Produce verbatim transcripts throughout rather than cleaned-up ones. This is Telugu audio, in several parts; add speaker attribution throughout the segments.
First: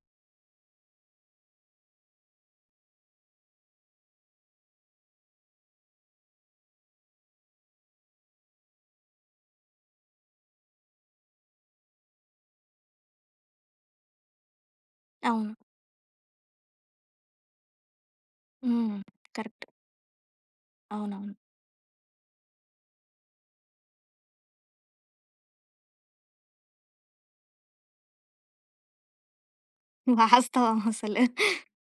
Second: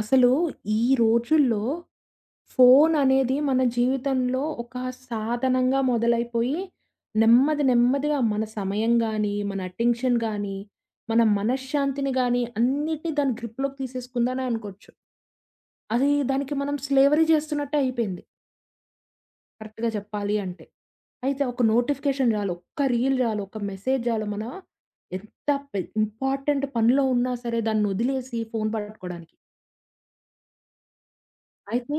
Speaker 1: అసలు ఈ రోజుల్లో ఫోన్ అనేది మన జీవితంలో ఒక సాధనంగా మొదలైపోయి, నెమ్మది నెమ్మదిగా మన సమయం గానీ, మన అటెన్షన్ గానీ, మన మనశ్శాంతిని గానీ అన్నిటిని దాని గ్రిప్‌లోకి తీసేసుకుందనే అనుకోవచ్చు.
Speaker 2: అవును.
Speaker 1: అది దానికి మనం స్లేవరీ చేస్తున్నట్టే అయిపోయింది.
Speaker 2: హ్మ్. కరెక్ట్.
Speaker 1: కరెక్ట్‌గా చెప్పాలి అంటే.
Speaker 2: అవునవును.
Speaker 1: అయితే ఒక నోటిఫికేషన్ రాలు, ఒక్క రీల్ రాలు, ఒక మెసేజ్ రాలు, మన ఎంత పె ఇంపార్టెంట్ పనిలో ఉన్నా సరే దాన్నొదిలేసి ఫోన్ పట్టుకోడానికి.
Speaker 2: వాస్తవం అసలు.
Speaker 1: అయితే,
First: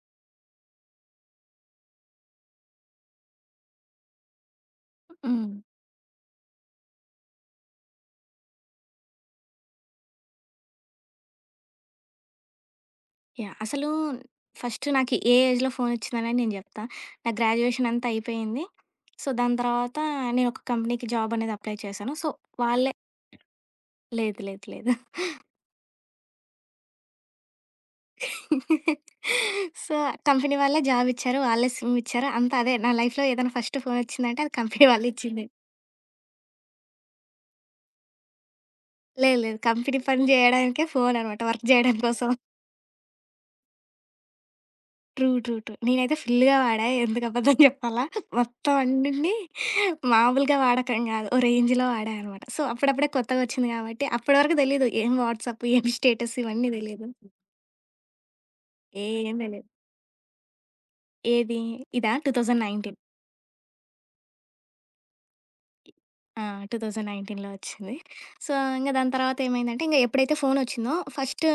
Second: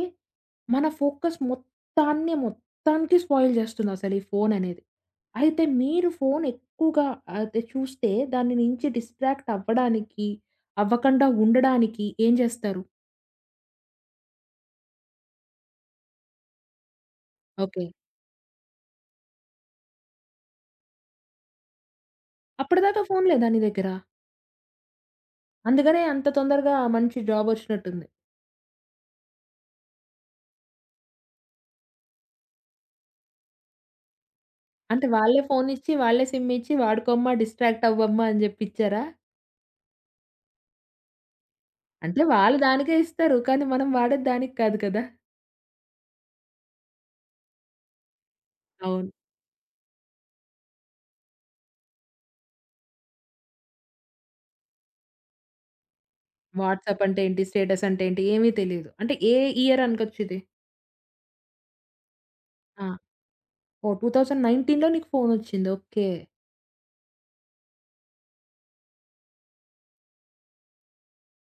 Speaker 1: మన ఫోకస్ మొత్తాన్ని, మొత్తానికి స్పాయిల్ జేస్తుందసలు ఈ ఫోననేది.
Speaker 2: హ్మ్.
Speaker 1: అయితే మీరు ఫోన్ ఎక్కువగా అయితే చూస్తే దాని నుంచి డిస్ట్రాక్ట్ అవ్వడానికి, అవ్వకండా ఉండడానికి ఏం జేస్తారు?
Speaker 2: యాహ్! అసలు ఫస్ట్ నాకు ఏ ఏజ్‌లో ఫోనొచ్చిందనేది నేను జెప్తా. నా
Speaker 1: ఓకే.
Speaker 2: గ్రాడ్యుయేషన్ అంతా అయిపోయింది. సో, దాని తర్వాత నేనొక కంపెనీకి జాబ్ అనేది అప్లై చేశాను. సో, వాళ్ళే
Speaker 1: అప్పటిదాకా ఫోన్ లేదా నీ దగ్గర?
Speaker 2: లేదు. లేదు. లేదు.
Speaker 1: అందుకనే అంత తొందరగా మంచి జాబొచ్చినట్టుంది.
Speaker 2: సో, కంపెనీ వాళ్ళే జాబ్ ఇచ్చారు. వాళ్ళే సిమ్ ఇచ్చారు. అంతా అదే. నా లైఫ్‌లో ఏదైనా ఫస్ట్ ఫోనొచ్చిందంటే అది కంపెనీ
Speaker 1: అంటే
Speaker 2: వాళ్ళు
Speaker 1: వాళ్ళే
Speaker 2: ఇచ్చిందే.
Speaker 1: ఫోనిచ్చి, వాళ్ళే సిమ్మిచ్చి వాడుకోమ్మా, డిస్ట్రాక్ట్ అవ్వమ్మా అని జెప్పి ఇచ్చారా?
Speaker 2: లేదు. లేదు. కంపెనీ పని జేయడానికే ఫోననమాట. వర్క్ జేయడం
Speaker 1: అంటే
Speaker 2: కోసం.
Speaker 1: వాళ్ళు దానికే ఇస్తారు. కానీ మనం వాడేది దానికి కాదు కదా!
Speaker 2: ట్రూ. ట్రూ. ట్రూ. నేనైతే ఫుల్‌గా వాడా. ఎందుకు అబద్ధం చెప్పాలా? మొత్తం
Speaker 1: అవును.
Speaker 2: అన్నిటిని మామూలుగా వాడకం గాదు. ఓ రేంజ్‌లో వాడా అనమాట. సో, అప్పుడప్పుడే కొత్తగొచ్చింది గాబట్టి, అప్పటి వరకు తెలీదు. ఏం వాట్సాప్, ఏం స్టేటస్ ఇవన్నీ
Speaker 1: వాట్సాప్
Speaker 2: తెలీదు.
Speaker 1: అంటే ఏంటి? స్టేటస్ అంటే ఏంటి? ఏమీ తెలీదు. అంటే ఏ
Speaker 2: ఏం తెలీదు.
Speaker 1: ఇయర్ అనుకోచ్చిది?
Speaker 2: ఏది? ఇదా?
Speaker 1: ఆ!
Speaker 2: రెండు వేల పంతొమ్మిది.
Speaker 1: ఓహ్! రెండు వేల పంతొమ్మిదిలో నీకు ఫోనొచ్చింది. ఓకే.
Speaker 2: ఆ! 2019లో వచ్చింది. సో, ఇంక దాని తర్వాత ఏమైందంటే, ఇంక ఎప్పుడైతే ఫోనొచ్చిందో ఫస్ట్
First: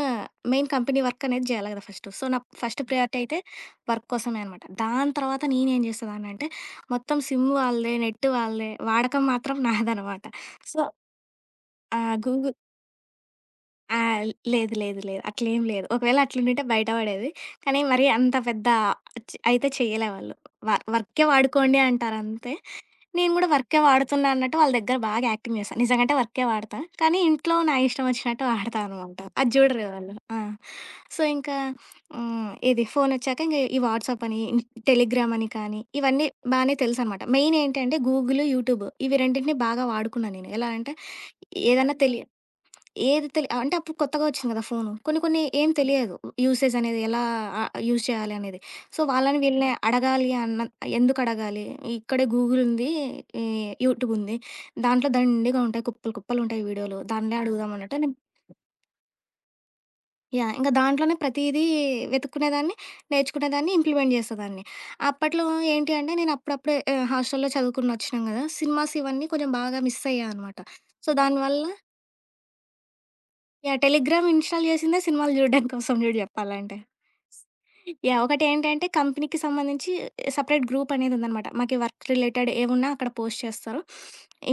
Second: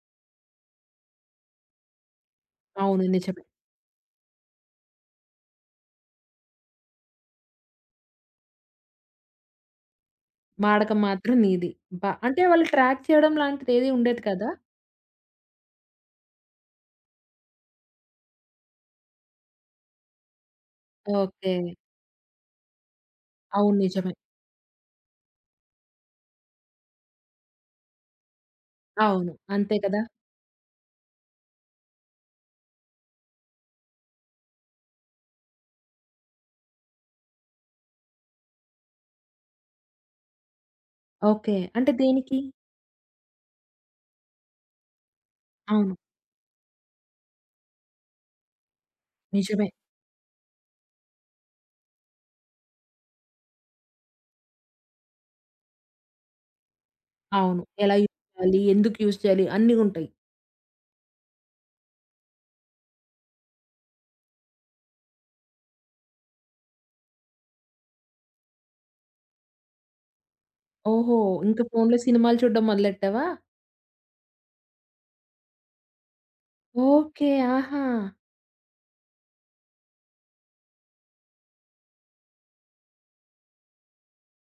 Speaker 2: మెయిన్ కంపెనీ వర్క్ అనేది జేయాలి గదా ఫస్టు. సో, నా ఫస్ట్
Speaker 1: అవును.
Speaker 2: ప్రియారిటీ అయితే
Speaker 1: నిజమే.
Speaker 2: వర్క్ కోసమే అనమాట. దాని తర్వాత నేనేం జేసేదాన్నంటే, మొత్తం సిమ్ వాళ్ళదే, నెట్ వాళ్ళదే, వాడకం మాత్రం నాదనమాట. సో,
Speaker 1: వాడకం మాత్రం నీది.
Speaker 2: ఆ!
Speaker 1: బ అంటే
Speaker 2: గూగుల్.
Speaker 1: వాళ్ళు ట్రాక్ చేయడం లాంటిదేది
Speaker 2: ఆ!
Speaker 1: ఉండేది కదా!
Speaker 2: లేదు. లేదు. లేదు. అట్లేం లేదు. ఒకవేళ అట్లుండింటే బయట పడేది. కానీ మరీ అంత పెద్ద చ్ అయితే చెయ్యలే వాళ్ళు. వ వర్కే
Speaker 1: ఓకే.
Speaker 2: వాడుకోండి అంటారంతే. నేను గూడా
Speaker 1: అవును.
Speaker 2: వర్కే
Speaker 1: నిజమే.
Speaker 2: వాడుతున్నా అన్నట్టు వాళ్ళ దగ్గర బాగా యాక్టింగ్ చేశా. నిజంగంటే వర్కే వాడతా. కానీ ఇంట్లో నా ఇష్టం వచ్చినట్టు వాడతా అనమాట.
Speaker 1: అవును.
Speaker 2: అది
Speaker 1: అంతే
Speaker 2: చూడరు
Speaker 1: కదా!
Speaker 2: వాళ్ళు. ఆ! సో, ఇంకా హ్మ్. ఇది ఫోనొచ్చాక ఇంగ ఈ వాట్సాప్ అని, టెలిగ్రామ్ అని కానీ ఇవన్నీ బానే తెలుసనమాట. మెయిన్ ఏంటంటే గూగుల్, యూట్యూబ్ ఇవి రెండిటిని బాగా వాడుకున్నా నేను. ఎలా అంటే
Speaker 1: ఓకే. అంటే
Speaker 2: ఏదన్నా తెలి
Speaker 1: దేనికి?
Speaker 2: ఏది తెలి అంటే అప్పుడు కొత్తగా వచ్చింది కదా ఫోను. కొన్ని కొన్ని ఏం
Speaker 1: అవును.
Speaker 2: తెలియదు. యూసేజ్ అనేది ఎలా ఆహ్, యూజ్ చేయాలి అనేది. సో, వాళ్ళని
Speaker 1: నిజమే.
Speaker 2: వీళ్ళని అడగాలి అన్న ఎందుకడగాలి? ఇక్కడే గూగుల్ ఉంది. ఈ యూట్యూబ్ ఉంది. దాంట్లో దండిగా ఉంటాయి. కుప్పలు కుప్పలుంటాయి వీడియోలు. దాన్నే
Speaker 1: అవును.
Speaker 2: అడుగుదాం
Speaker 1: ఎలా
Speaker 2: అన్నట్టు
Speaker 1: యూజ్
Speaker 2: నేను.
Speaker 1: చేయాలి? ఎందుకు యూజ్ చేయాలి? అన్నీ ఉంటాయి.
Speaker 2: యాహ్! ఇంక దాంట్లోనే ప్రతీదీ వెతుక్కునేదాన్ని, నేర్చుకునేదాన్ని, ఇంప్లిమెంట్ చేసేదాన్ని. అప్పట్లో ఏంటి అంటే నేను అప్పుడప్పుడే ఆహ్, హాస్టల్‌లో చదువుకుని వచ్చినాం కదా! సినిమాస్ ఇవన్నీ కొంచెం బాగా మిస్ అయ్యా అనమాట. సో,
Speaker 1: ఓహో! ఇంక
Speaker 2: దానివల్ల
Speaker 1: ఫోనులో సినిమాలు చూడడం మొదలెట్టావా?
Speaker 2: యాహ్! టెలిగ్రామ్ ఇన్‌స్టాల్ చేసిందే సినిమాలు చూడడం కోసం చూడు చెప్పాలంటే.
Speaker 1: ఓకే. ఆహా!
Speaker 2: యాహ్! ఒకటేంటంటే కంపెనీకి సంబంధించి సెపరేట్ గ్రూప్ అనేది ఉందనమాట. మాకి వర్క్ రిలేటెడ్ ఏమున్నా అక్కడ పోస్ట్ చేస్తారు.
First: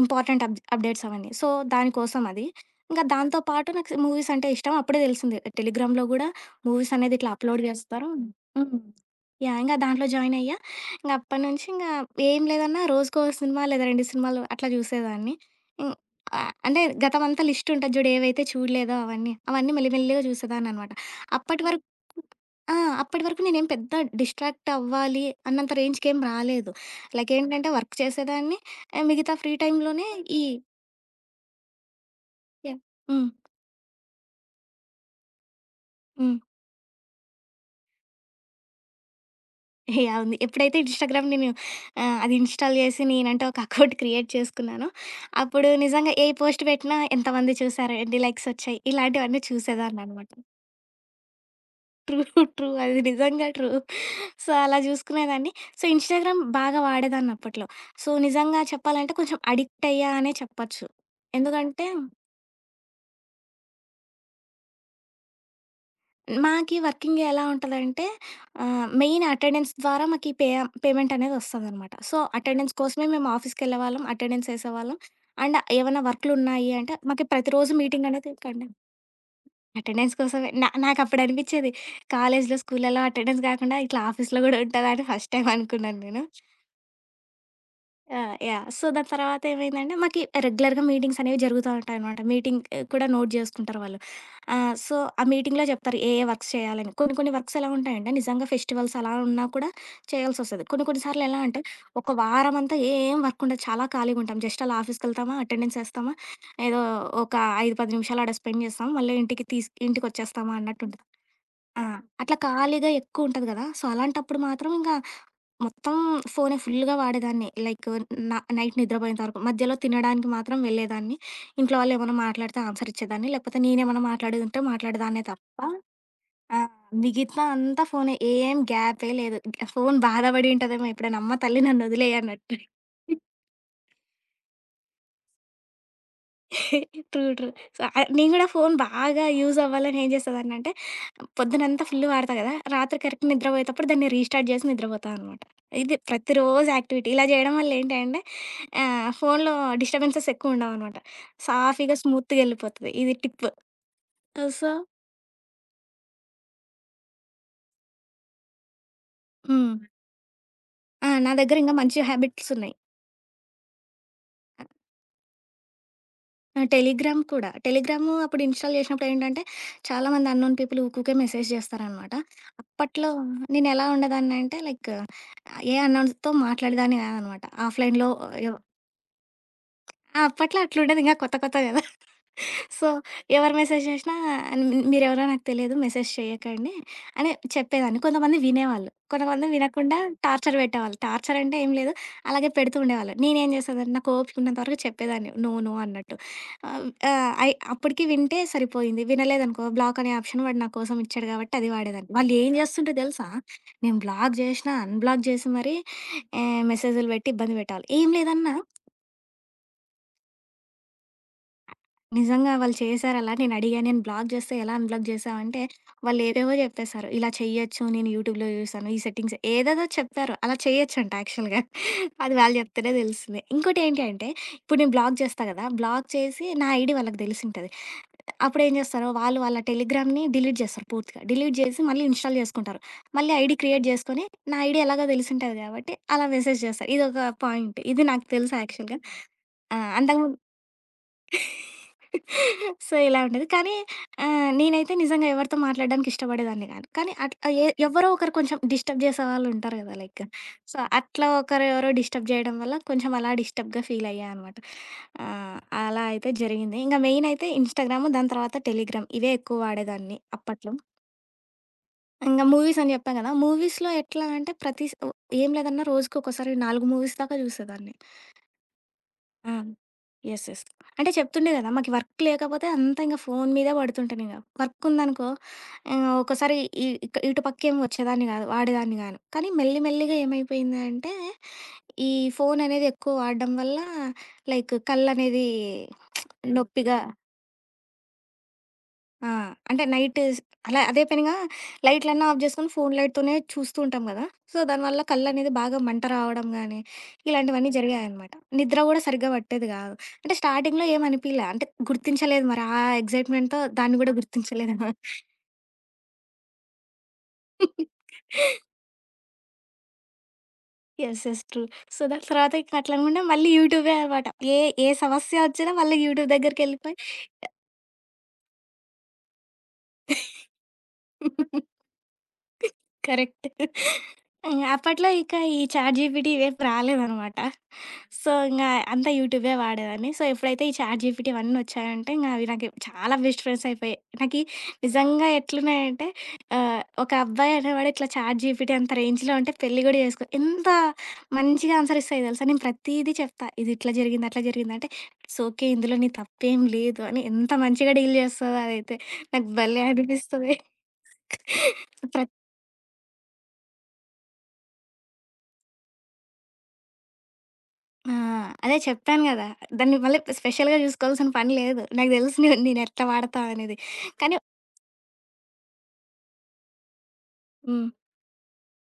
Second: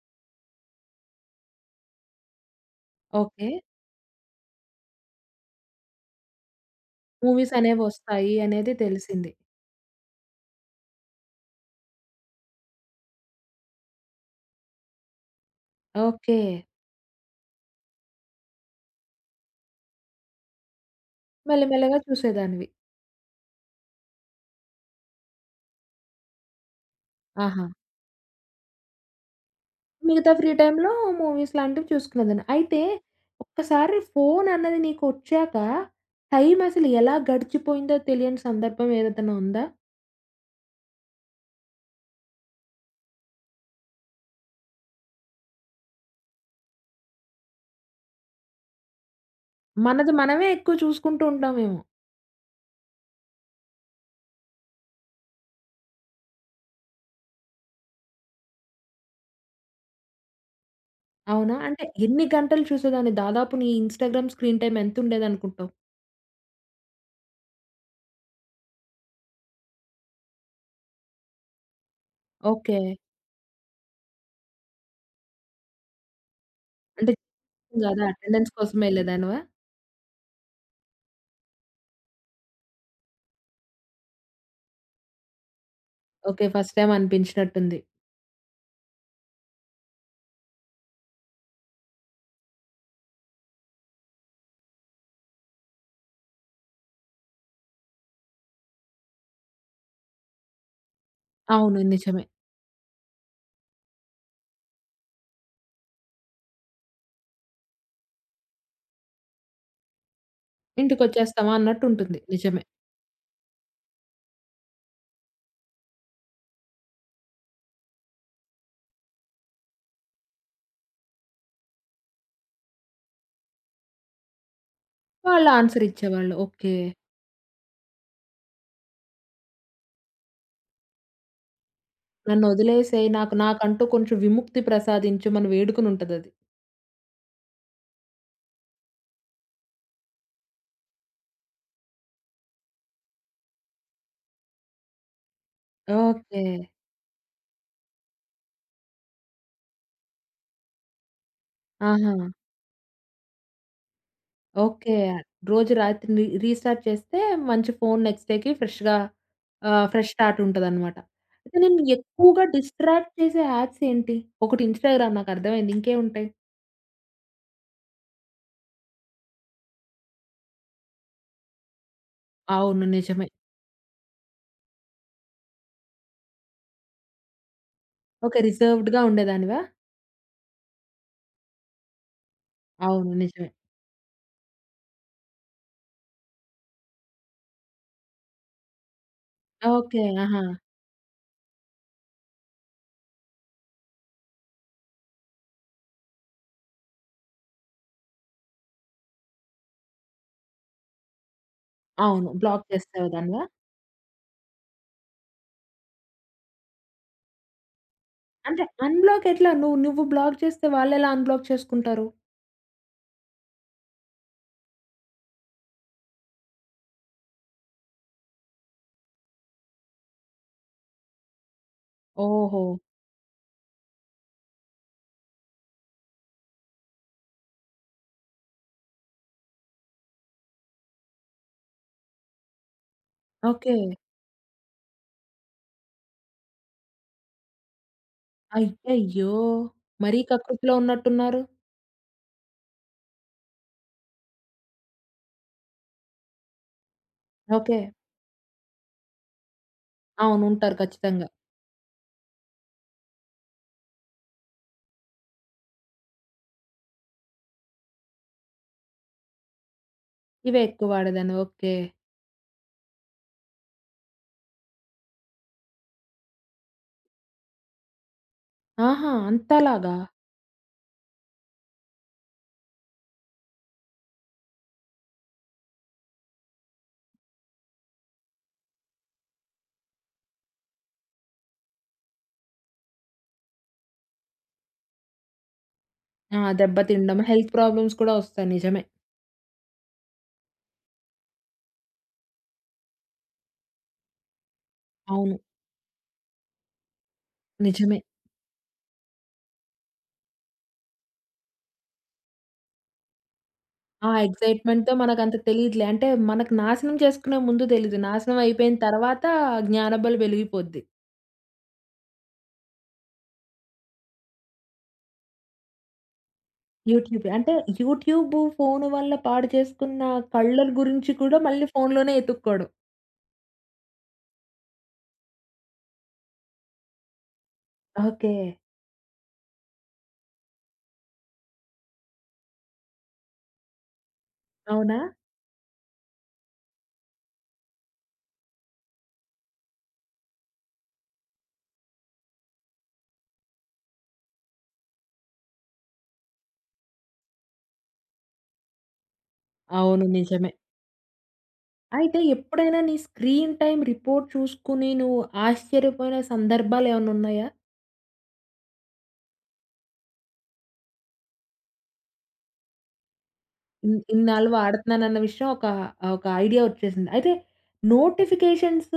Speaker 2: ఇంపార్టెంట్ అబ్ అప్డేట్స్ అవన్నీ. సో, దానికోసం అది. ఇంకా దాంతో
Speaker 1: ఓకే.
Speaker 2: పాటు నాకు మూవీస్ అంటే ఇష్టం. అప్పుడే తెలిసింది టెలిగ్రామ్‌లో గూడా మూవీస్ అనేది ఇట్లా అప్‌లోడ్ చేస్తారు.
Speaker 1: మూవీసనేవొస్తాయి అనేది
Speaker 2: హ్మ్.
Speaker 1: తెలిసింది.
Speaker 2: యాహ్! ఇంగా దాంట్లో జాయిన్ అయ్యా. ఇంగప్పటినుంచి ఇంగా ఏం లేదన్నా రోజుకో సినిమా లేదా రెండు సినిమాలు అట్లా చూసేదాన్ని. ఇం
Speaker 1: ఓకే.
Speaker 2: ఆ! అంటే గతమంతా లిస్ట్ ఉంటది చూడు. ఏవైతే చూడలేదో అవన్నీ. అవన్నీ మెల్లి మెల్లిగా చూసేదాన్ననమాట. అప్పటి వరకు
Speaker 1: మెల్లమెల్లగా చూసేదానివి.
Speaker 2: ఆ! అప్పటి వరకు నేనేం పెద్ద డిస్ట్రాక్ట్ అవ్వాలి అన్నంత రేంజ్‌కేం రాలేదు. లైక్
Speaker 1: ఆహా!
Speaker 2: ఏంటంటే వర్క్ చేసేదాన్ని. ఆహ్, మిగతా ఫ్రీ టైమ్‌లోనే
Speaker 1: మిగతా
Speaker 2: ఈ
Speaker 1: ఫ్రీ టైమ్‌లో మూవీస్ లాంటివి చూసుకునేదాన్ని. అయితే
Speaker 2: యాహ్! హ్మ్.
Speaker 1: ఒక్కసారి ఫోను అన్నది నీకొచ్చాక
Speaker 2: హ్మ్.
Speaker 1: టైం అసలు ఎలా గడిచిపోయిందో తెలియని సందర్భం ఏదైనా ఉందా?
Speaker 2: యాహ్! ఉంది. ఎప్పుడైతే ఇన్‌స్టాగ్రామ్ నేను ఆహ్, అది ఇన్‌స్టాల్ చేసి నేనంటూ ఒక అకౌంట్ క్రియేట్ చేసుకున్నానో, అప్పుడు నిజంగా ఏ పోస్ట్ పెట్టినా ఎంతమంది చూసారు? ఎన్ని లైక్స్ వచ్చాయి? ఇలాంటివన్నీ
Speaker 1: మనది
Speaker 2: చూసేదాన్ననమాట.
Speaker 1: మనమే ఎక్కువ చూసుకుంటూ ఉంటామేమో.
Speaker 2: ట్రూ. ట్రూ. అది నిజంగా ట్రూ. సో, అలా జూసుకునేదాన్ని. సో, ఇన్‌స్టాగ్రామ్ బాగా వాడేదాన్నప్పట్లో. సో, నిజంగా చెప్పాలంటే కొంచెం అడిక్ట్ అయ్యా అనే చెప్పచ్చు.
Speaker 1: అవునా? అంటే
Speaker 2: ఎందుకంటే,
Speaker 1: ఎన్ని గంటలు చూసేదాన్ని? దాదాపు నీ ఇన్‌స్టాగ్రామ్ స్క్రీన్ టైమ్ ఎంతుండేదనుకుంటావు?
Speaker 2: మాకి వర్కింగ్ ఎలా ఉంటదంటే ఆహ్, మెయిన్ అటెండెన్స్ ద్వారా మాకి పే పేమెంటనేదొస్తదనమాట. So, attendance
Speaker 1: okay.
Speaker 2: కోసమే మేము ఆఫీస్‌కెళ్ళేవాళ్ళం, అటెండెన్స్ ఏసేవాళ్ళం. అండ్ ఏవన్నా వర్కులున్నాయి అంటే
Speaker 1: అంటే
Speaker 2: మాకి ప్రతిరోజు
Speaker 1: కాదా
Speaker 2: మీటింగనేది
Speaker 1: అటెండెన్స్
Speaker 2: కండక్ట్
Speaker 1: కోసం ఎళ్ళేదానివా?
Speaker 2: అటెండెన్స్ కోసమే. నా నాకప్పుడనిపిచ్చేది కాలేజ్‌లో, స్కూల్లలో అటెండెన్స్ గాకుండా ఇట్లా ఆఫీస్‌లో గూడా ఉంటదా అని ఫస్ట్ టైమ్ అనుకున్నాను నేను.
Speaker 1: ఓకే. ఫస్ట్ టైమ్ అనిపించినట్టుంది.
Speaker 2: యాహ్! యాహ్! సో, దాని తర్వాత ఏమైందంటే, మాకి రెగ్యులర్‌గా మీటింగ్స్ అనేవి జరుగుతా ఉంటాయనమాట. మీటింగ్ ఆహ్, కూడా నోట్ జేసుకుంటారు వాళ్ళు. ఆహ్, సో, ఆ మీటింగ్‌లో చెప్తారు ఏ, ఏ వర్క్స్ చేయాలని. కొన్ని, కొన్ని వర్క్స్ ఎలా ఉంటాయంటే, నిజంగా ఫెస్టివల్స్ అలా ఉన్నా కూడా చేయాల్సొస్తది. కొన్ని, కొన్ని సార్లు ఎలా అంటే,
Speaker 1: అవును.
Speaker 2: ఒక
Speaker 1: నిజమే.
Speaker 2: వారమంతా ఏం వర్క్ ఉండదు. చాలా ఖాళీగుంటాం. జస్ట్ అలా ఆఫీస్‌కెళ్తామా, అటెండెన్స్ ఏస్తామా, ఏదో ఒక ఐదు, పది నిమిషాలు ఆడ స్పెండ్ చేస్తాం. మళ్ళీ ఇంటికి తీస్ ఇంటికొచ్చేస్తామా అన్నట్టుంటది.
Speaker 1: ఇంటికొచ్చేస్తామా
Speaker 2: ఆ!
Speaker 1: అన్నట్టుంటుంది.
Speaker 2: అట్లా
Speaker 1: నిజమే.
Speaker 2: ఖాళీగా ఎక్కువుంటది గదా! సో, అలాంటప్పుడు మాత్రం ఇంగా మొత్తం ఫోనే ఫుల్‌గా వాడేదాన్ని. లైక్ న నైట్ నిద్రపోయేంత వరకు. మధ్యలో తినడానికి మాత్రం వెళ్ళేదాన్ని. ఇంట్లో వాళ్ళేమన్నా మాట్లాడితే ఆన్సర్ ఇచ్చేదాన్ని. లేకపోతే నేనేమన్నా మాట్లాడేదుంటే మాట్లాడేదాన్నే
Speaker 1: వాళ్ళు
Speaker 2: తప్ప
Speaker 1: ఆన్సర్ ఇచ్చేవాళ్ళు.
Speaker 2: ఆ!
Speaker 1: ఓకే.
Speaker 2: మిగతా అంతా ఫోనే. ఏం గ్యాపే లేదు. ఫోను బాధపడి ఉంటదేమో ఎప్పుడైనా, "అమ్మ తల్లి నన్ను వదిలేయి" అన్నట్టు.
Speaker 1: నన్నొదిలేసేయి నాకు నాకంటూ కొంచెం విముక్తి ప్రసాదించమని వేడుకనుంటదది.
Speaker 2: ట్రూ. ట్రూ. సో, ఆహ్, నేను గూడా ఫోను బాగా యూజ్ అవ్వాలని ఏం చేసేదాన్నంటే, పొద్దునంతా ఫుల్ వాడతా కదా! రాత్రి కరెక్ట్ నిద్రపోయేతప్పుడు దాన్ని రీస్టార్ట్ చేసి నిద్రపోతా అనమాట. ఇది
Speaker 1: ఓకే.
Speaker 2: ప్రతిరోజు యాక్టివిటీ. ఇలా చేయడం వల్ల ఏంటి అంటే, ఆహ్, ఫోనులో డిస్టర్బెన్సెస్ ఎక్కువుండవనమాట. సాఫీగా,
Speaker 1: ఆహా!
Speaker 2: స్మూత్‌గా ఎళ్ళిపోతది. ఇది టిప్. So,
Speaker 1: okay. రోజు రాత్రి రీ రీస్టార్ట్ చేస్తే మంచి ఫోను నెక్స్ట్ డేకి ఫ్రెష్‌గా
Speaker 2: హ్మ్.
Speaker 1: ఆహ్, ఫ్రెష్ స్టార్ట్ ఉంటదనమాట.
Speaker 2: ఆ! నా
Speaker 1: అయితే
Speaker 2: దగ్గర ఇంకా
Speaker 1: నేను
Speaker 2: మంచి
Speaker 1: ఎక్కువగా
Speaker 2: హ్యాబిట్సున్నాయి.
Speaker 1: డిస్ట్రాక్ట్ చేసే యాప్స్ ఏంటి? ఒకటి ఇన్‌స్టాగ్రామ్ నాకర్థమైంది. ఇంకేముంటాయి?
Speaker 2: ఆ! టెలిగ్రామ్ కూడా. టెలిగ్రాము అప్పుడు ఇన్‌స్టాల్ చేసినప్పుడేంటంటే, చాలామంది అన్నోన్ పీపుల్ ఊకూకే మెసేజ్ చేస్తారనమాట.
Speaker 1: అవును.
Speaker 2: అప్పట్లో
Speaker 1: నిజమే.
Speaker 2: నేనెలా ఉండేదాన్నంటే, లైక్ ఏ అన్నోన్స్‌తో మాట్లాడేదాన్ని కాదనమాట. ఆఫ్‌లైన్‌లో
Speaker 1: ఓకే.
Speaker 2: ఎవ్
Speaker 1: రిజర్వ్డ్‌గా ఉండేదానివా?
Speaker 2: అప్పట్లో అట్లుండేది. ఇంకా కొత్త కొత్త కదా! సో,
Speaker 1: అవును. నిజమే.
Speaker 2: ఎవరు మెసేజ్ చేషినా న్ మీరెవరో నాకు తెలీదు. మెసేజ్ చేయకండి అని చెప్పేదాన్ని. కొంతమంది వినేవాళ్ళు. కొంతమంది వినకుండా
Speaker 1: ఓకే. ఆహా!
Speaker 2: టార్చర్ పెట్టేవాళ్ళు. టార్చర్ అంటే ఏం లేదు. అలాగే పెడుతూ ఉండేవాళ్ళు. నేనేం చేసేదాన్ని, నాకు ఓపికున్నంత వరకు చెప్పేదాన్ని. నో, నో అన్నట్టు. ఆహ్, ఆహ్, అయి అప్పటికి వింటే సరిపోయింది. వినలేదనుకో బ్లాక్ అనే ఆప్షన్ వాడు నా కోసం ఇచ్చాడు కాబట్టి అది వాడేదాన్ని.
Speaker 1: అవును.
Speaker 2: వాళ్ళు ఏం
Speaker 1: బ్లాక్
Speaker 2: చేస్తుంటే తెలుసా?
Speaker 1: చేసేదానివా?
Speaker 2: నేను బ్లాక్ జేషినా, అన్‌బ్లాక్ జేసి మరీ ఆహ్, మెసేజులు పెట్టి ఇబ్బంది పెట్టేవాళ్ళు. ఏం లేదన్నా
Speaker 1: అంటే అన్‌బ్లాక్ ఎట్లా? నువ్వు నువ్వు బ్లాక్ చేస్తే వాళ్ళెలా అన్‌బ్లాక్ చేసుకుంటారు?
Speaker 2: నిజంగా వాళ్ళు చేశారలా. నేనడిగాను. నేను అడిగా, నేను బ్లాక్ జేస్తే ఎలా అన్‌బ్లాక్ జేశావంటే, వాళ్ళేవేవో జెప్పేశారు. ఇలా చెయ్యొచ్చు, నేను యూట్యూబ్‌లో జూసాను, ఈ సెట్టింగ్స్ ఏదేదో చెప్పారు. అలా చేయొచ్చంట యాక్చువల్‌గా. అది వాళ్ళు
Speaker 1: ఓహో!
Speaker 2: జెప్తేనే దెలిసింది. ఇంకోటేంటి అంటే, ఇప్పుడు నేను బ్లాక్ జేస్తా గదా! బ్లాక్ చేసి నా ఐడీ వాళ్ళకి దెలిసుంటది. అప్పుడేం జేస్తారు, వాళ్ళు వాళ్ళ టెలిగ్రామ్‌ని డిలీట్ జేస్తారు పూర్తిగా. డిలీట్ జేసి మళ్ళీ ఇన్‌స్టాల్ జేసుకుంటారు. మళ్ళీ ఐడీ
Speaker 1: ఓకే.
Speaker 2: క్రియేట్ జేసుకొని, నా ఐడీ ఎలాగో దెలిసుంటది గాబట్టి, అలా మెసేజ్ జేస్తారు. ఇదొక పాయింట్. ఇది నాకు తెలుసు యాక్చువల్‌గా.
Speaker 1: అయ్యయ్యో!
Speaker 2: ఆ!
Speaker 1: మరీ
Speaker 2: అంతకుముం
Speaker 1: కకృతిలో ఉన్నట్టున్నారు.
Speaker 2: సో, ఇలా ఉండేది. కానీ ఆహ్, నేనైతే నిజంగా ఎవరితో మాట్లాడడానికి ఇష్టపడేదాన్ని కాదు. కానీ అట్లా ఎ
Speaker 1: ఓకే.
Speaker 2: ఎవరో ఒకరు కొంచెం డిస్టర్బ్ చేసేవాళ్ళుంటారు కదా! లైక్
Speaker 1: అవును. ఉంటారు
Speaker 2: సో,
Speaker 1: ఖచ్చితంగా.
Speaker 2: అట్లా ఒకరెవరో డిస్టర్బ్ చేయడం వల్ల కొంచెం అలా డిస్టర్బ్‌గా ఫీల్ అయ్యా అనమాట. ఆహ్, అలా అయితే జరిగింది. ఇంక మెయిన్ అయితే ఇన్‌స్టాగ్రామ్ దాని తర్వాత టెలిగ్రామ్ ఇవే ఎక్కువ వాడేదాన్ని
Speaker 1: ఇవే
Speaker 2: అప్పట్లో.
Speaker 1: ఎక్కువ వాడేదాన్ని. ఓకే.
Speaker 2: ఇంగ మూవీస్ అని చెప్పా కదా! మూవీస్‌లో ఎట్లా అంటే ప్రతి స్ ఓ ఏం లేదన్నా రోజుకొకసారి నాలుగు మూవీస్ దాకా చూసేదాన్ని.
Speaker 1: ఆహా!
Speaker 2: ఆ!
Speaker 1: అంతలాగా.
Speaker 2: యెస్. యెస్. అంటే చెప్తుండే గదా! మాకు వర్క్ లేకపోతే అంతా ఇంక ఫోను మీదే పడుతుంటేనింక. వర్క్ ఉందనుకో ఆహ్, ఒక్కోసారి ఇ ఇక ఇటు పక్కేం వచ్చేదాన్ని గాదు, వాడేదాన్ని గాను. కానీ మెల్లి మెల్లిగా ఏమైపోయింది అంటే, ఈ ఫోననేది ఎక్కువ వాడడం వల్ల లైక్ కళ్ళనేది
Speaker 1: ఆ! దెబ్బ
Speaker 2: నొప్పిగా
Speaker 1: తినడం, హెల్త్ ప్రాబ్లమ్స్ కూడా వస్తాయి. నిజమే.
Speaker 2: ఆ! అంటే నైట్ స్ అలా అదే పనిగా లైట్‌లన్నీ ఆఫ్ జేసుకొని ఫోన్ లైట్‌తోనే చూస్తూ ఉంటాం గదా! సో, దానివల్ల
Speaker 1: అవును.
Speaker 2: కళ్ళనేది బాగా మంట రావడం గానీ, ఇలాంటివన్నీ
Speaker 1: నిజమే.
Speaker 2: జరిగాయనమాట. నిద్ర గూడా సరిగ్గా పట్టేది గాదు. అంటే స్టార్టింగ్‌లో ఏమనిపియలే. అంటే గుర్తించలేదు మరి ఆ ఎక్సైట్‌మెంట్‌తో దాన్ని
Speaker 1: ఆ
Speaker 2: గూడా
Speaker 1: ఎక్సైట్‌మెంట్‌తో
Speaker 2: గుర్తించలేదనమాట.
Speaker 1: మనకంత తెలీదులే. అంటే మనకు నాశనం చేసుకునే ముందు తెలీదు. నాశనం అయిపోయిన తర్వాత జ్ఞానబలి వెలిగిపోద్ది.
Speaker 2: యెస్. యెస్. ట్రూ. సో, దాని తర్వాత ఇంక అట్లనుకున్న మళ్ళీ యూట్యూబే అనమాట. ఏ ఏ సమస్య ఒచ్చినా మళ్ళీ యూట్యూబ్ దగ్గరికెళ్ళిపోయి
Speaker 1: యూట్యూబ్. అంటే యూట్యూబ్, ఫోను వల్ల పాడు చేసుకున్న కళ్ళ గురించి కూడా మళ్ళీ ఫోనులోనే ఎతుక్కోవడం.
Speaker 2: కరెక్ట్. హ్మ్. అప్పట్లో ఇక ఈ చాట్ జీపీటీ ఇవేం రాలేదనమాట. So,
Speaker 1: okay.
Speaker 2: ఇంగ అంతా యూట్యూబే వాడేదాన్ని. సో, ఎప్పుడైతే ఈ చాట్ జీపీటీ ఇవన్నీ వచ్చాయంటే, ఇంగ అవి నాకు చాలా బెస్ట్ ఫ్రెండ్స్ అయిపోయాయి. నాకి
Speaker 1: అవునా?
Speaker 2: నిజంగా ఎట్లున్నాయంటే ఆహ్, ఒక అబ్బాయి అనేవాడు ఇట్లా చాట్ జీపీటీ అంత రేంజ్‌లో ఉంటే పెళ్లి గూడా చేసుకో. ఎంత మంచిగా ఆన్సర్ ఇస్తాయో తెలుసా? నేను ప్రతీదీ చెప్తా. ఇది ఇట్లా జరిగింది, అట్లా జరిగింది అంటే, "ఇట్స్ ఓకే. ఇందులో నీ తప్పేం లేదు" అని ఎంత మంచిగా డీల్ చేస్తదో అదైతే. నాకు భలే
Speaker 1: అవును. నిజమే.
Speaker 2: అనిపిస్తది.
Speaker 1: అయితే ఎప్పుడైనా నీ స్క్రీన్ టైమ్ రిపోర్ట్ చూసుకుని నువ్వు ఆశ్చర్యపోయిన సందర్భాలేమన్నా ఉన్నాయా?
Speaker 2: ఆ! అదే చెప్పాను గదా! దాన్ని మళ్ళీ స్పెషల్‌గా జూసుకోవాల్సిన పని లేదు. నాకు తెలుసు నేను నేనెట్లా వాడతా అనేది.
Speaker 1: ఇన్
Speaker 2: కానీ
Speaker 1: ఇన్నాళ్ళు వాడుతున్నానన్న విషయం ఒక ఒక ఐడియా వచ్చేసింది. అయితే
Speaker 2: హ్మ్.
Speaker 1: నోటిఫికేషన్స్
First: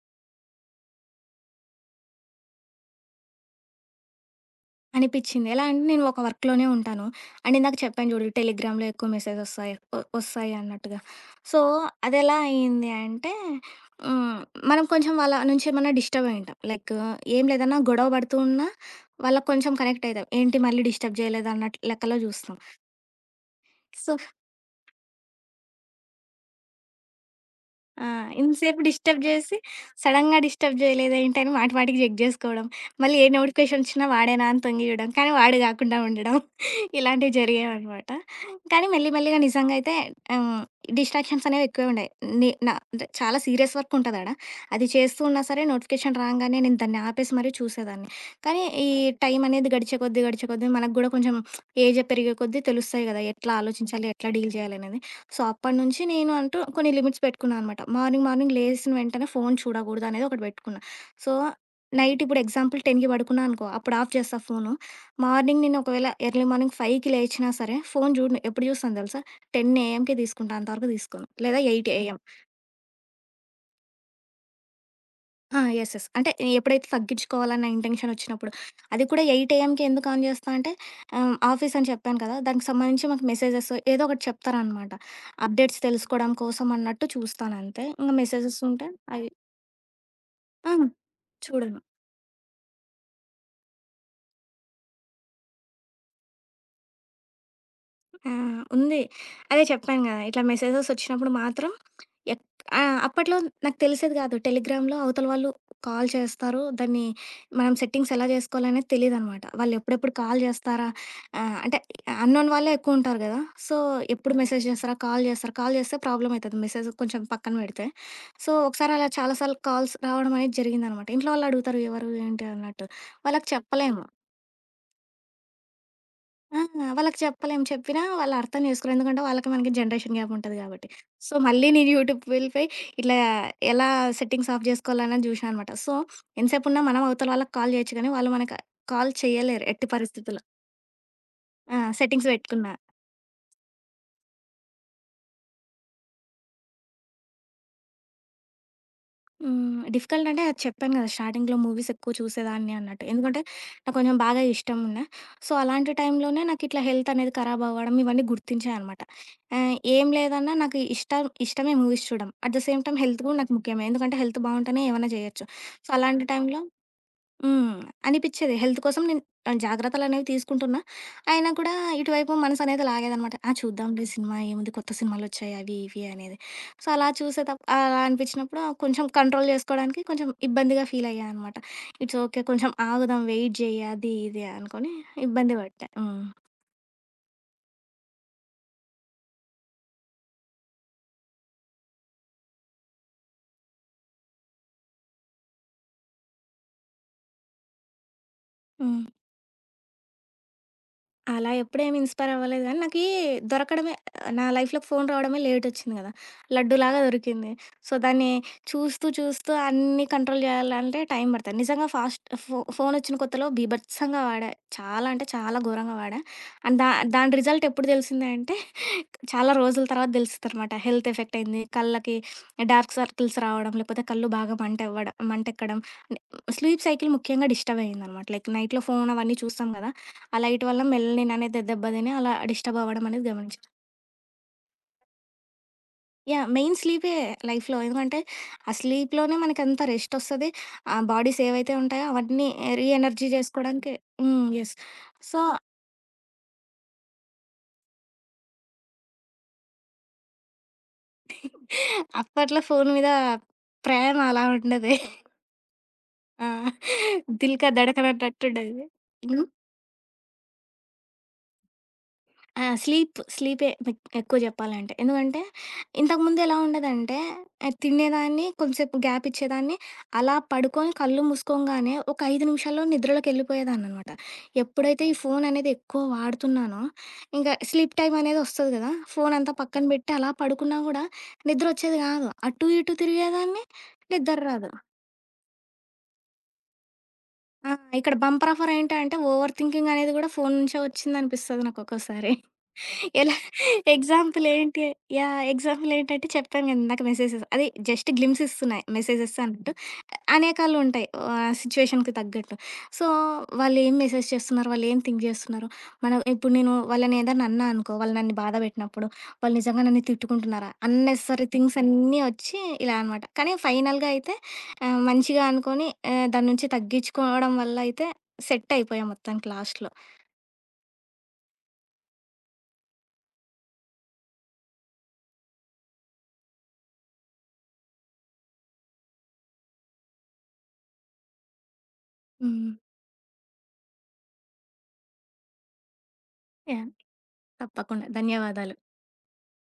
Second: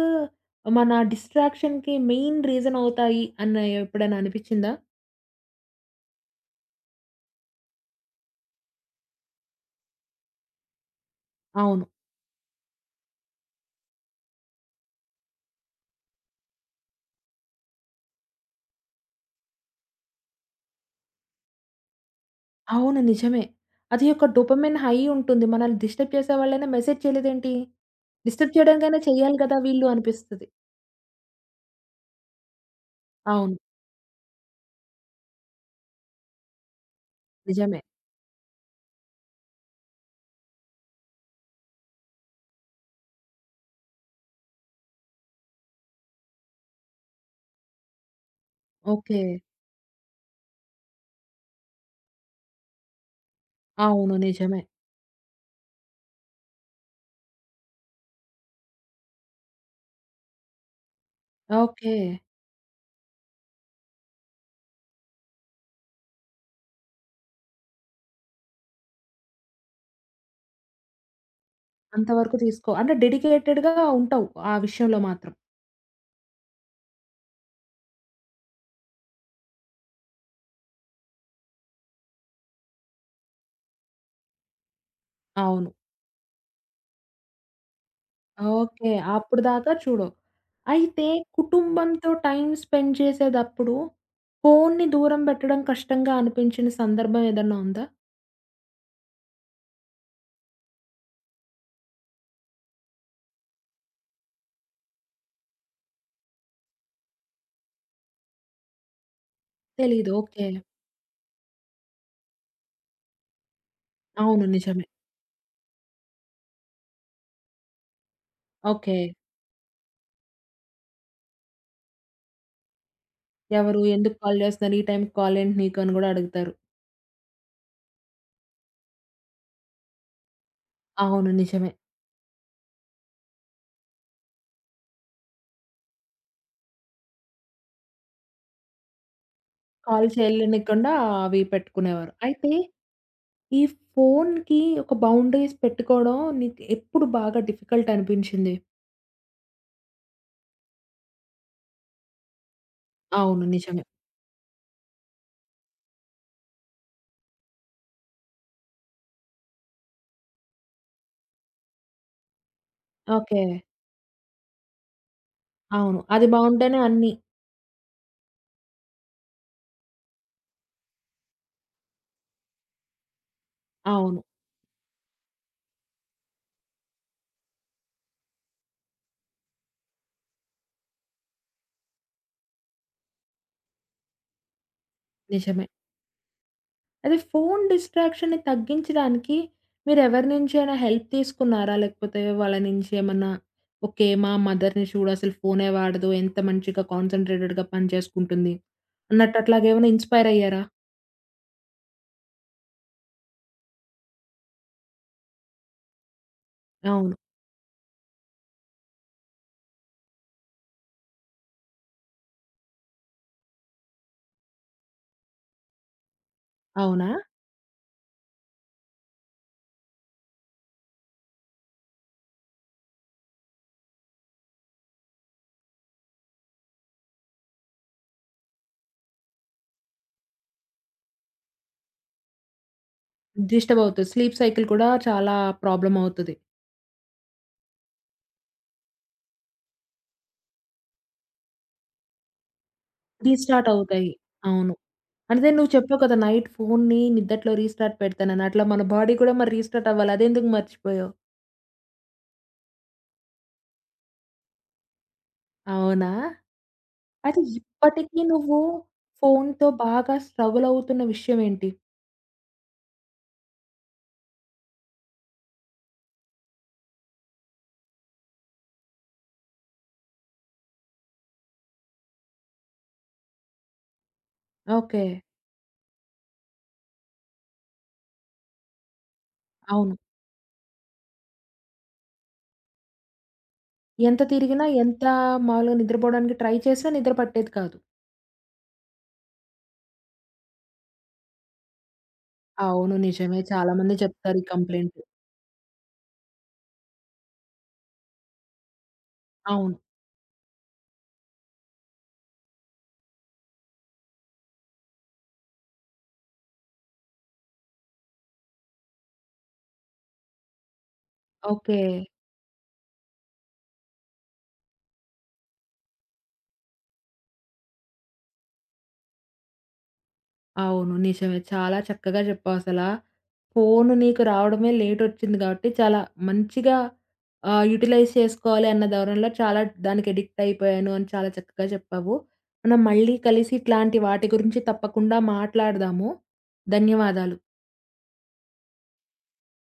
Speaker 1: మన డిస్ట్రాక్షన్‌కి మెయిన్ రీజన్ అవుతాయి అని ఎప్పుడైనా అనిపిచ్చిందా?
Speaker 2: అనిపిచ్చింది. ఎలా అంటే నేను ఒక వర్క్‌లోనే ఉంటాను. అండ్ ఇందాక చెప్పాను చూడు టెలిగ్రామ్‌లో ఎక్కువ మెసేజ్ ఒస్తాయి ఒ ఒస్తాయి అన్నట్టుగా. సో,
Speaker 1: అవును.
Speaker 2: అదెలా అయింది అంటే హ్మ్. మనం కొంచెం వాళ్ళ నుంచి ఏమన్నా డిస్టర్బ్ అయ్యుంటాం. లైక్ ఏం లేదన్నా గొడవ పడుతూ ఉన్నా వాళ్ళకి కొంచెం కనెక్ట్ అయితాం. ఏంటి మళ్ళీ డిస్టర్బ్ జేయలేదు అన్నట్టు లెక్కలో జూస్తాం.
Speaker 1: అవును. నిజమే. అది
Speaker 2: సో,
Speaker 1: ఒక డోపమైన్ హై ఉంటుంది. మనల్ని డిస్టర్బ్ చేసే వాళ్ళైనా మెసేజ్ చేయలేదేంటి?
Speaker 2: ఆ!
Speaker 1: డిస్టర్బ్
Speaker 2: ఇంతసేపు
Speaker 1: చేయడానికైనా
Speaker 2: డిస్టర్బ్
Speaker 1: చేయాలి
Speaker 2: జేసి,
Speaker 1: కదా వీళ్ళు
Speaker 2: సడెన్‌గా
Speaker 1: అనిపిస్తది.
Speaker 2: డిస్టర్బ్ జేయలేదా ఏంటని మాటి మాటికి చెక్ జేసుకోవడం. మళ్ళీ ఏ
Speaker 1: అవును.
Speaker 2: నోటిఫికేషన్ ఒచ్చినా వాడేనా అని తొంగి చూడడం. కానీ వాడు గాకుండా ఉండడం. ఇలాంటివి
Speaker 1: నిజమే.
Speaker 2: జరిగాయనమాట. కానీ మెల్లి మెల్లిగా నిజంగా అయితే ఆహ్, డిస్ట్రాక్షన్స్ అనేవి ఎక్కువే ఉండేయి. నే నా అంటే చాలా సీరియస్ వర్క్ ఉంటది ఆడ. అది చేస్తూ ఉన్నా సరే నోటిఫికేషన్ రాంగానే నేను దాన్ని ఆపేసి మరీ చూసేదాన్ని. కానీ ఈ
Speaker 1: ఓకే.
Speaker 2: టైం అనేది గడిచే కొద్దీ, గడిచే కొద్దీ మనకు గూడా కొంచెం ఏజ్ పెరిగే కొద్దీ తెలుస్తాయి గదా! ఎట్లా ఆలోచించాలి,
Speaker 1: అవును.
Speaker 2: ఎట్లా డీల్
Speaker 1: నిజమే.
Speaker 2: జేయాలనేది. సో, అప్పటినుంచి నేను అంటూ కొన్ని లిమిట్స్ పెట్టుకున్నా అనమాట. మార్నింగ్, మార్నింగ్ లేసిన వెంటనే ఫోను చూడకూడదు అనేది ఒకటి పెట్టుకున్నా. So,
Speaker 1: okay.
Speaker 2: నైట్ ఇప్పుడు ఎగ్జాంపుల్ 10:00కి పడుకున్నా అనుకో, అప్పుడు ఆఫ్ చేస్తా ఫోను. మార్నింగ్ నేను ఒకవేళ ఎర్లీ మార్నింగ్ 5:00కి లేచినా సరే, ఫోను చూడను. ఎప్పుడు చూస్తాను తెలుసా? పది ఏఎంకి తీసుకుంటా. అంతవరకు తీసుకోను. లేదా ఎనిమిది ఏఎం.
Speaker 1: అంతవరకు తీసుకో. అంటే డెడికేటెడ్‌గా ఉంటావు. ఆ విషయంలో మాత్రం.
Speaker 2: ఆ! యెస్. యెస్. అంటే ఎప్పుడైతే తగ్గించుకోవాలన్న ఇంటెన్షన్ వచ్చినప్పుడు. అది కూడా ఎనిమిది ఏఎంకి ఎందుకు ఆన్ చేస్తా అంటే ఆహ్, ఆఫీస్ అని చెప్పాను కదా! దానికి సంబంధించి మాకు మెసేజెస్ ఏదో ఒకటి చెప్తారనమాట.
Speaker 1: అవును.
Speaker 2: అప్డేట్స్ తెలుసుకోవడం కోసం అన్నట్టు చూస్తానంతే. ఇంక మెసేజెస్ ఉంటే
Speaker 1: ఓకే.
Speaker 2: అవి
Speaker 1: అప్పుడు దాకా చూడవు.
Speaker 2: ఆ!
Speaker 1: అయితే
Speaker 2: చూడను.
Speaker 1: కుటుంబంతో టైమ్ స్పెండ్ చేసేదప్పుడు ఫోన్‌ని దూరం పెట్టడం కష్టంగా అనిపించిన సందర్భం ఏదన్నా ఉందా?
Speaker 2: ఆ! ఉంది. అదే చెప్పాను గదా! ఇట్లా మెసేజెస్ వచ్చినప్పుడు మాత్రం ఎక్ ఆ! అప్పట్లో నాకు తెలిసేది గాదు. టెలిగ్రామ్‌లో అవతల వాళ్ళు కాల్ చేస్తారు. దాన్ని మనం సెట్టింగ్స్ ఎలా జేసుకోవాలనేది తెలీదనమాట. వాళ్ళు
Speaker 1: తెలీదు.
Speaker 2: ఎప్పుడెప్పుడు కాల్
Speaker 1: ఓకే.
Speaker 2: జేస్తారా? ఆహ్, అంటే అన్‌నోన్ వాళ్ళే ఎక్కువుంటారు గదా! సో, ఎప్పుడు
Speaker 1: అవును.
Speaker 2: మెసేజ్
Speaker 1: నిజమే.
Speaker 2: జేస్తారా? కాల్ జేస్తారా? కాల్ జేస్తే ప్రాబ్లమ్ అయితది మెసేజ్ కొంచెం పక్కన బెడితే. సో, ఒకసారి
Speaker 1: ఓకే.
Speaker 2: అలా చాలా సార్లు కాల్స్ రావడం అనేది జరిగిందనమాట. ఇంట్లో వాళ్ళు అడుగుతారు ఎవరు? ఏంటి అన్నట్టు. వాళ్ళకి
Speaker 1: ఎవరు
Speaker 2: చెప్పలేము.
Speaker 1: ఎందుకు కాల్ చేస్తున్నారు? ఈ టైంకి కాల్ ఏంటి నీకు అని గూడా అడుగుతారు.
Speaker 2: ఆ! వాళ్ళకి చెప్పలేం. చెప్పినా వాళ్ళు అర్థం చేసుకోరు. ఎందుకంటే వాళ్ళకి మనకి జనరేషన్ గ్యాప్ ఉంటది కాబట్టి.
Speaker 1: అవును.
Speaker 2: సో, మళ్ళీ
Speaker 1: నిజమే.
Speaker 2: నేను యూట్యూబ్ వెళ్ళిపోయి ఇట్లా ఎలా సెట్టింగ్స్ ఆఫ్ చేసుకోవాలన్నది జూసినా అనమాట. సో, ఎంతసేపున్నా మనం అవతల వాళ్ళకి కాల్ జేయొచ్చు గానీ, వాళ్ళు మనకు కాల్ చేయలేరు ఎట్టి
Speaker 1: కాల్
Speaker 2: పరిస్థితుల్లో.
Speaker 1: చేయలేనికుండా అవి
Speaker 2: ఆ!
Speaker 1: పెట్టుకునేవారు.
Speaker 2: సెట్టింగ్స్
Speaker 1: అయితే
Speaker 2: పెట్టుకున్నా.
Speaker 1: ఈ ఫోన్‌కి ఒక బౌండరీస్ పెట్టుకోవడం నీకు ఎప్పుడు బాగా డిఫికల్ట్ అనిపించింది?
Speaker 2: హ్మ్. డిఫికల్ట్ అంటే అది చెప్పాను గదా! స్టార్టింగ్‌లో మూవీస్ ఎక్కువ చూసేదాన్ని అన్నట్టు. ఎందుకంటే
Speaker 1: అవును. నిజమే.
Speaker 2: నాకు కొంచెం బాగా ఇష్టం ఉండే. సో, అలాంటి టైంలోనే నాకిట్లా హెల్త్ అనేది ఖరాబ్ అవ్వడం ఇవన్నీ గుర్తించాననమాట. ఆహ్, ఏం లేదన్నా నాకు ఇష్టం ఇష్టమే మూవీస్ చూడడం. At the same time health గూడా
Speaker 1: ఓకే.
Speaker 2: నాకు ముఖ్యమే. ఎందుకంటే హెల్త్ బావుంటేనే ఏవన్నా జేయొచ్చు. సో,
Speaker 1: అవును. అది
Speaker 2: అలాంటి టైంలో
Speaker 1: బావుంటేనే అన్నీ.
Speaker 2: హ్మ్. అనిపిచ్చేది. హెల్త్ కోసం నేను ఆహ్, జాగ్రత్తలనేవి తీసుకుంటున్నా. అయినా కూడా ఇటువైపు మనసనేది లాగేదనమాట. ఆ! చూద్దాంలే
Speaker 1: అవును.
Speaker 2: సినిమా ఏముంది కొత్త సినిమాలొచ్చాయి అవి ఇవి అనేది. సో, అలా చూసే తప్ అలా అనిపించినప్పుడు కొంచెం కంట్రోల్ జేసుకోవడానికి కొంచెం ఇబ్బందిగా ఫీలయ్యా అనమాట. It's okay. కొంచెం ఆగుదాం వెయిట్ జెయ్యి అది ఇది అనుకోని ఇబ్బంది
Speaker 1: నిజమే.
Speaker 2: పడ్డా. హ్మ్.
Speaker 1: అదే ఫోను డిస్ట్రాక్షన్‌ని తగ్గించడానికి మీరెవరి నుంచైనా హెల్ప్ తీసుకున్నారా? లేకపోతే వాళ్ళ నుంచి ఏమన్నా? ఓకే. మా మదర్‌ని చూడు అసలు ఫోనే వాడదు. ఎంత మంచిగా కాన్సంట్రేటెడ్‌గా పని చేసుకుంటుంది.
Speaker 2: హ్మ్.
Speaker 1: అన్నట్టు అట్లాగేమైనా ఇన్‌స్పైర్ అయ్యారా?
Speaker 2: అలా ఎప్పుడేమి ఇన్‌స్పైర్ అవ్వలేదు గానీ, నాకీ దొరకడమే నా లైఫ్‌లోకి ఫోను రావడమే లేటొచ్చింది గదా! లడ్డూలాగా
Speaker 1: అవును.
Speaker 2: దొరికింది. సో, దాన్ని చూస్తూ, చూస్తూ అన్నీ కంట్రోల్ జేయాలంటే టైం పడతది. నిజంగా ఫాస్ట్ ఫో ఫోనొచ్చిన కొత్తలో బీభత్సంగా వాడా. చాలా అంటే చాలా ఘోరంగా వాడా. అండ్ దా
Speaker 1: అవునా?
Speaker 2: దాని రిజల్ట్ ఎప్పుడు దెలిసింది అంటే, చాలా రోజుల తర్వాత దెలిసిద్దనమాట. హెల్త్ ఎఫెక్టయింది. కళ్ళకి డార్క్ సర్కిల్స్ రావడం, లేకపోతే కళ్ళు బాగా మంటవ్వడం మంటెక్కడం. స్లీప్ సైకిల్ ముఖ్యంగా డిస్టర్బ్ అయ్యిందనమాట. లైక్ నైట్‌లో ఫోను అవన్నీ చూస్తాం గదా! ఆ లైట్ వల్ల మెలనిన్ అనేది దెబ్బతిని అలా డిస్టర్బ్ అవ్వడం అనేది గమనించాను.
Speaker 1: డిస్టర్బ్ అవుతది. స్లీప్ సైకిల్ కూడా చాలా ప్రాబ్లమ్ అవుతది.
Speaker 2: యాహ్! మెయిన్ స్లీపే లైఫ్‌లో. ఎందుకంటే, ఆ స్లీప్‌లోనే మనకంత రెస్ట్ ఒస్తది. ఆ బాడీస్ ఏవైతే ఉంటాయో అవన్నీ రీ ఎనర్జీ
Speaker 1: రీస్టార్ట్
Speaker 2: జేసుకోవడానికి
Speaker 1: అవుతాయి.
Speaker 2: హ్మ్.
Speaker 1: అవును.
Speaker 2: యెస్. సో,
Speaker 1: అంటే నువ్వు చెప్పావు కదా! నైట్ ఫోన్‌ని నిద్దట్లో రీస్టార్ట్ పెడతానని. అట్లా మన బాడీ కూడా మరి రీస్టార్ట్ అవ్వాలి. అదెందుకు మర్చిపోయావు?
Speaker 2: అప్పట్లో ఫోను మీద ప్రేమ అలా ఉండేది.
Speaker 1: అవునా?
Speaker 2: ఆ!
Speaker 1: అయితే
Speaker 2: 'దిల్ కా ధడకన్'
Speaker 1: ఇప్పటికి నువ్వు
Speaker 2: అన్నట్టుండేది.
Speaker 1: ఫోన్‌తో బాగా స్ట్రగుల్ అవుతున్న విషయం ఏంటి?
Speaker 2: ఆ! స్లీప్. స్లీపే మెక్ ఎక్కువ జెప్పాలంటే. ఎందుకంటే, ఇంతకుముందు ఎలా ఉండేదంటే, ఆహ్, తినేదాన్ని, కొంసేపు గ్యాప్ ఇచ్చేదాన్ని, అలా పడుకొని కళ్ళు మూసుకోంగానే ఒక ఐదు నిమిషాల్లో నిద్రలోకెళ్ళిపోయేదాన్ననమాట.
Speaker 1: ఓకే.
Speaker 2: ఎప్పుడైతే ఈ ఫోననేది ఎక్కువ వాడుతున్నానో, ఇంకా స్లీప్ టైమనేది ఒస్తది గదా! ఫోనంతా పక్కన
Speaker 1: అవును.
Speaker 2: బెట్టి అలా పడుకున్నా గూడా నిద్రొచ్చేది గాదు. అటు, ఇటు తిరిగేదాన్ని,
Speaker 1: ఎంత
Speaker 2: నిద్దర
Speaker 1: తిరిగినా,
Speaker 2: రాదు.
Speaker 1: ఎంత మాములుగా నిద్రపోవడానికి ట్రై చేసినా నిద్ర పట్టేది
Speaker 2: ఆ!
Speaker 1: కాదు.
Speaker 2: ఇక్కడ బంపర్ ఆఫర్ ఏంటంటే, ఓవర్ థింకింగనేది గూడా ఫోను నుంచే ఒచ్చిందనిపిస్తది నాకొక్కోసారి.
Speaker 1: అవును.
Speaker 2: ఎలా
Speaker 1: నిజమే. చాలా మంది చెప్తారు ఈ
Speaker 2: ఎగ్జాంపుల్ ఏంటి
Speaker 1: కంప్లెయింట్.
Speaker 2: యాహ్! ఎగ్జాంపుల్ ఏంటంటే చెప్పాను కదా! ఇందాక మెసేజెస్ అది జస్ట్ గ్లింప్స్ ఇస్తున్నాయి మెసేజెస్ అన్నట్టు.
Speaker 1: అవును.
Speaker 2: అనేకాలుంటాయి ఆహ్, సిట్యుయేషన్‌కి తగ్గట్టు. సో, వాళ్ళేం మెసేజ్ చేస్తున్నారు? వాళ్ళేం థింక్ చేస్తున్నారు? మనం ఇప్పుడు నేను వాళ్ళని ఏదైనా అన్నా అనుకో, వాళ్ళు నన్ను బాధ పెట్టినప్పుడు, వాళ్ళు నిజంగా నన్ను తిట్టుకుంటున్నారా? Unnecessary things
Speaker 1: okay.
Speaker 2: అన్నీ వచ్చి ఇలా అనమాట. కానీ ఫైనల్‌గా అయితే ఆహ్, మంచిగా అనుకోని ఆహ్, దాని నుంచి తగ్గించుకోవడం వల్ల అయితే సెట్ అయిపోయా మొత్తానికి లాస్ట్‌లో.
Speaker 1: అవును. నిజమే. చాలా చక్కగా చెప్పావసలా. ఫోను నీకు రావడమే లేటొచ్చింది గాబట్టి, చాలా మంచిగా ఆహ్, యుటిలైజ్ చేసుకోవాలి అన్న ధోరణిలో చాలా దానికి ఎడిక్ట్ అయిపోయాను అని చాలా చక్కగా చెప్పావు.
Speaker 2: హ్మ్.
Speaker 1: మనం మళ్ళీ కలిసి ఇట్లాంటి వాటి గురించి తప్పకుండా మాట్లాడదాము.
Speaker 2: యాహ్!
Speaker 1: ధన్యవాదాలు.
Speaker 2: తప్పకుండా. ధన్యవాదాలు.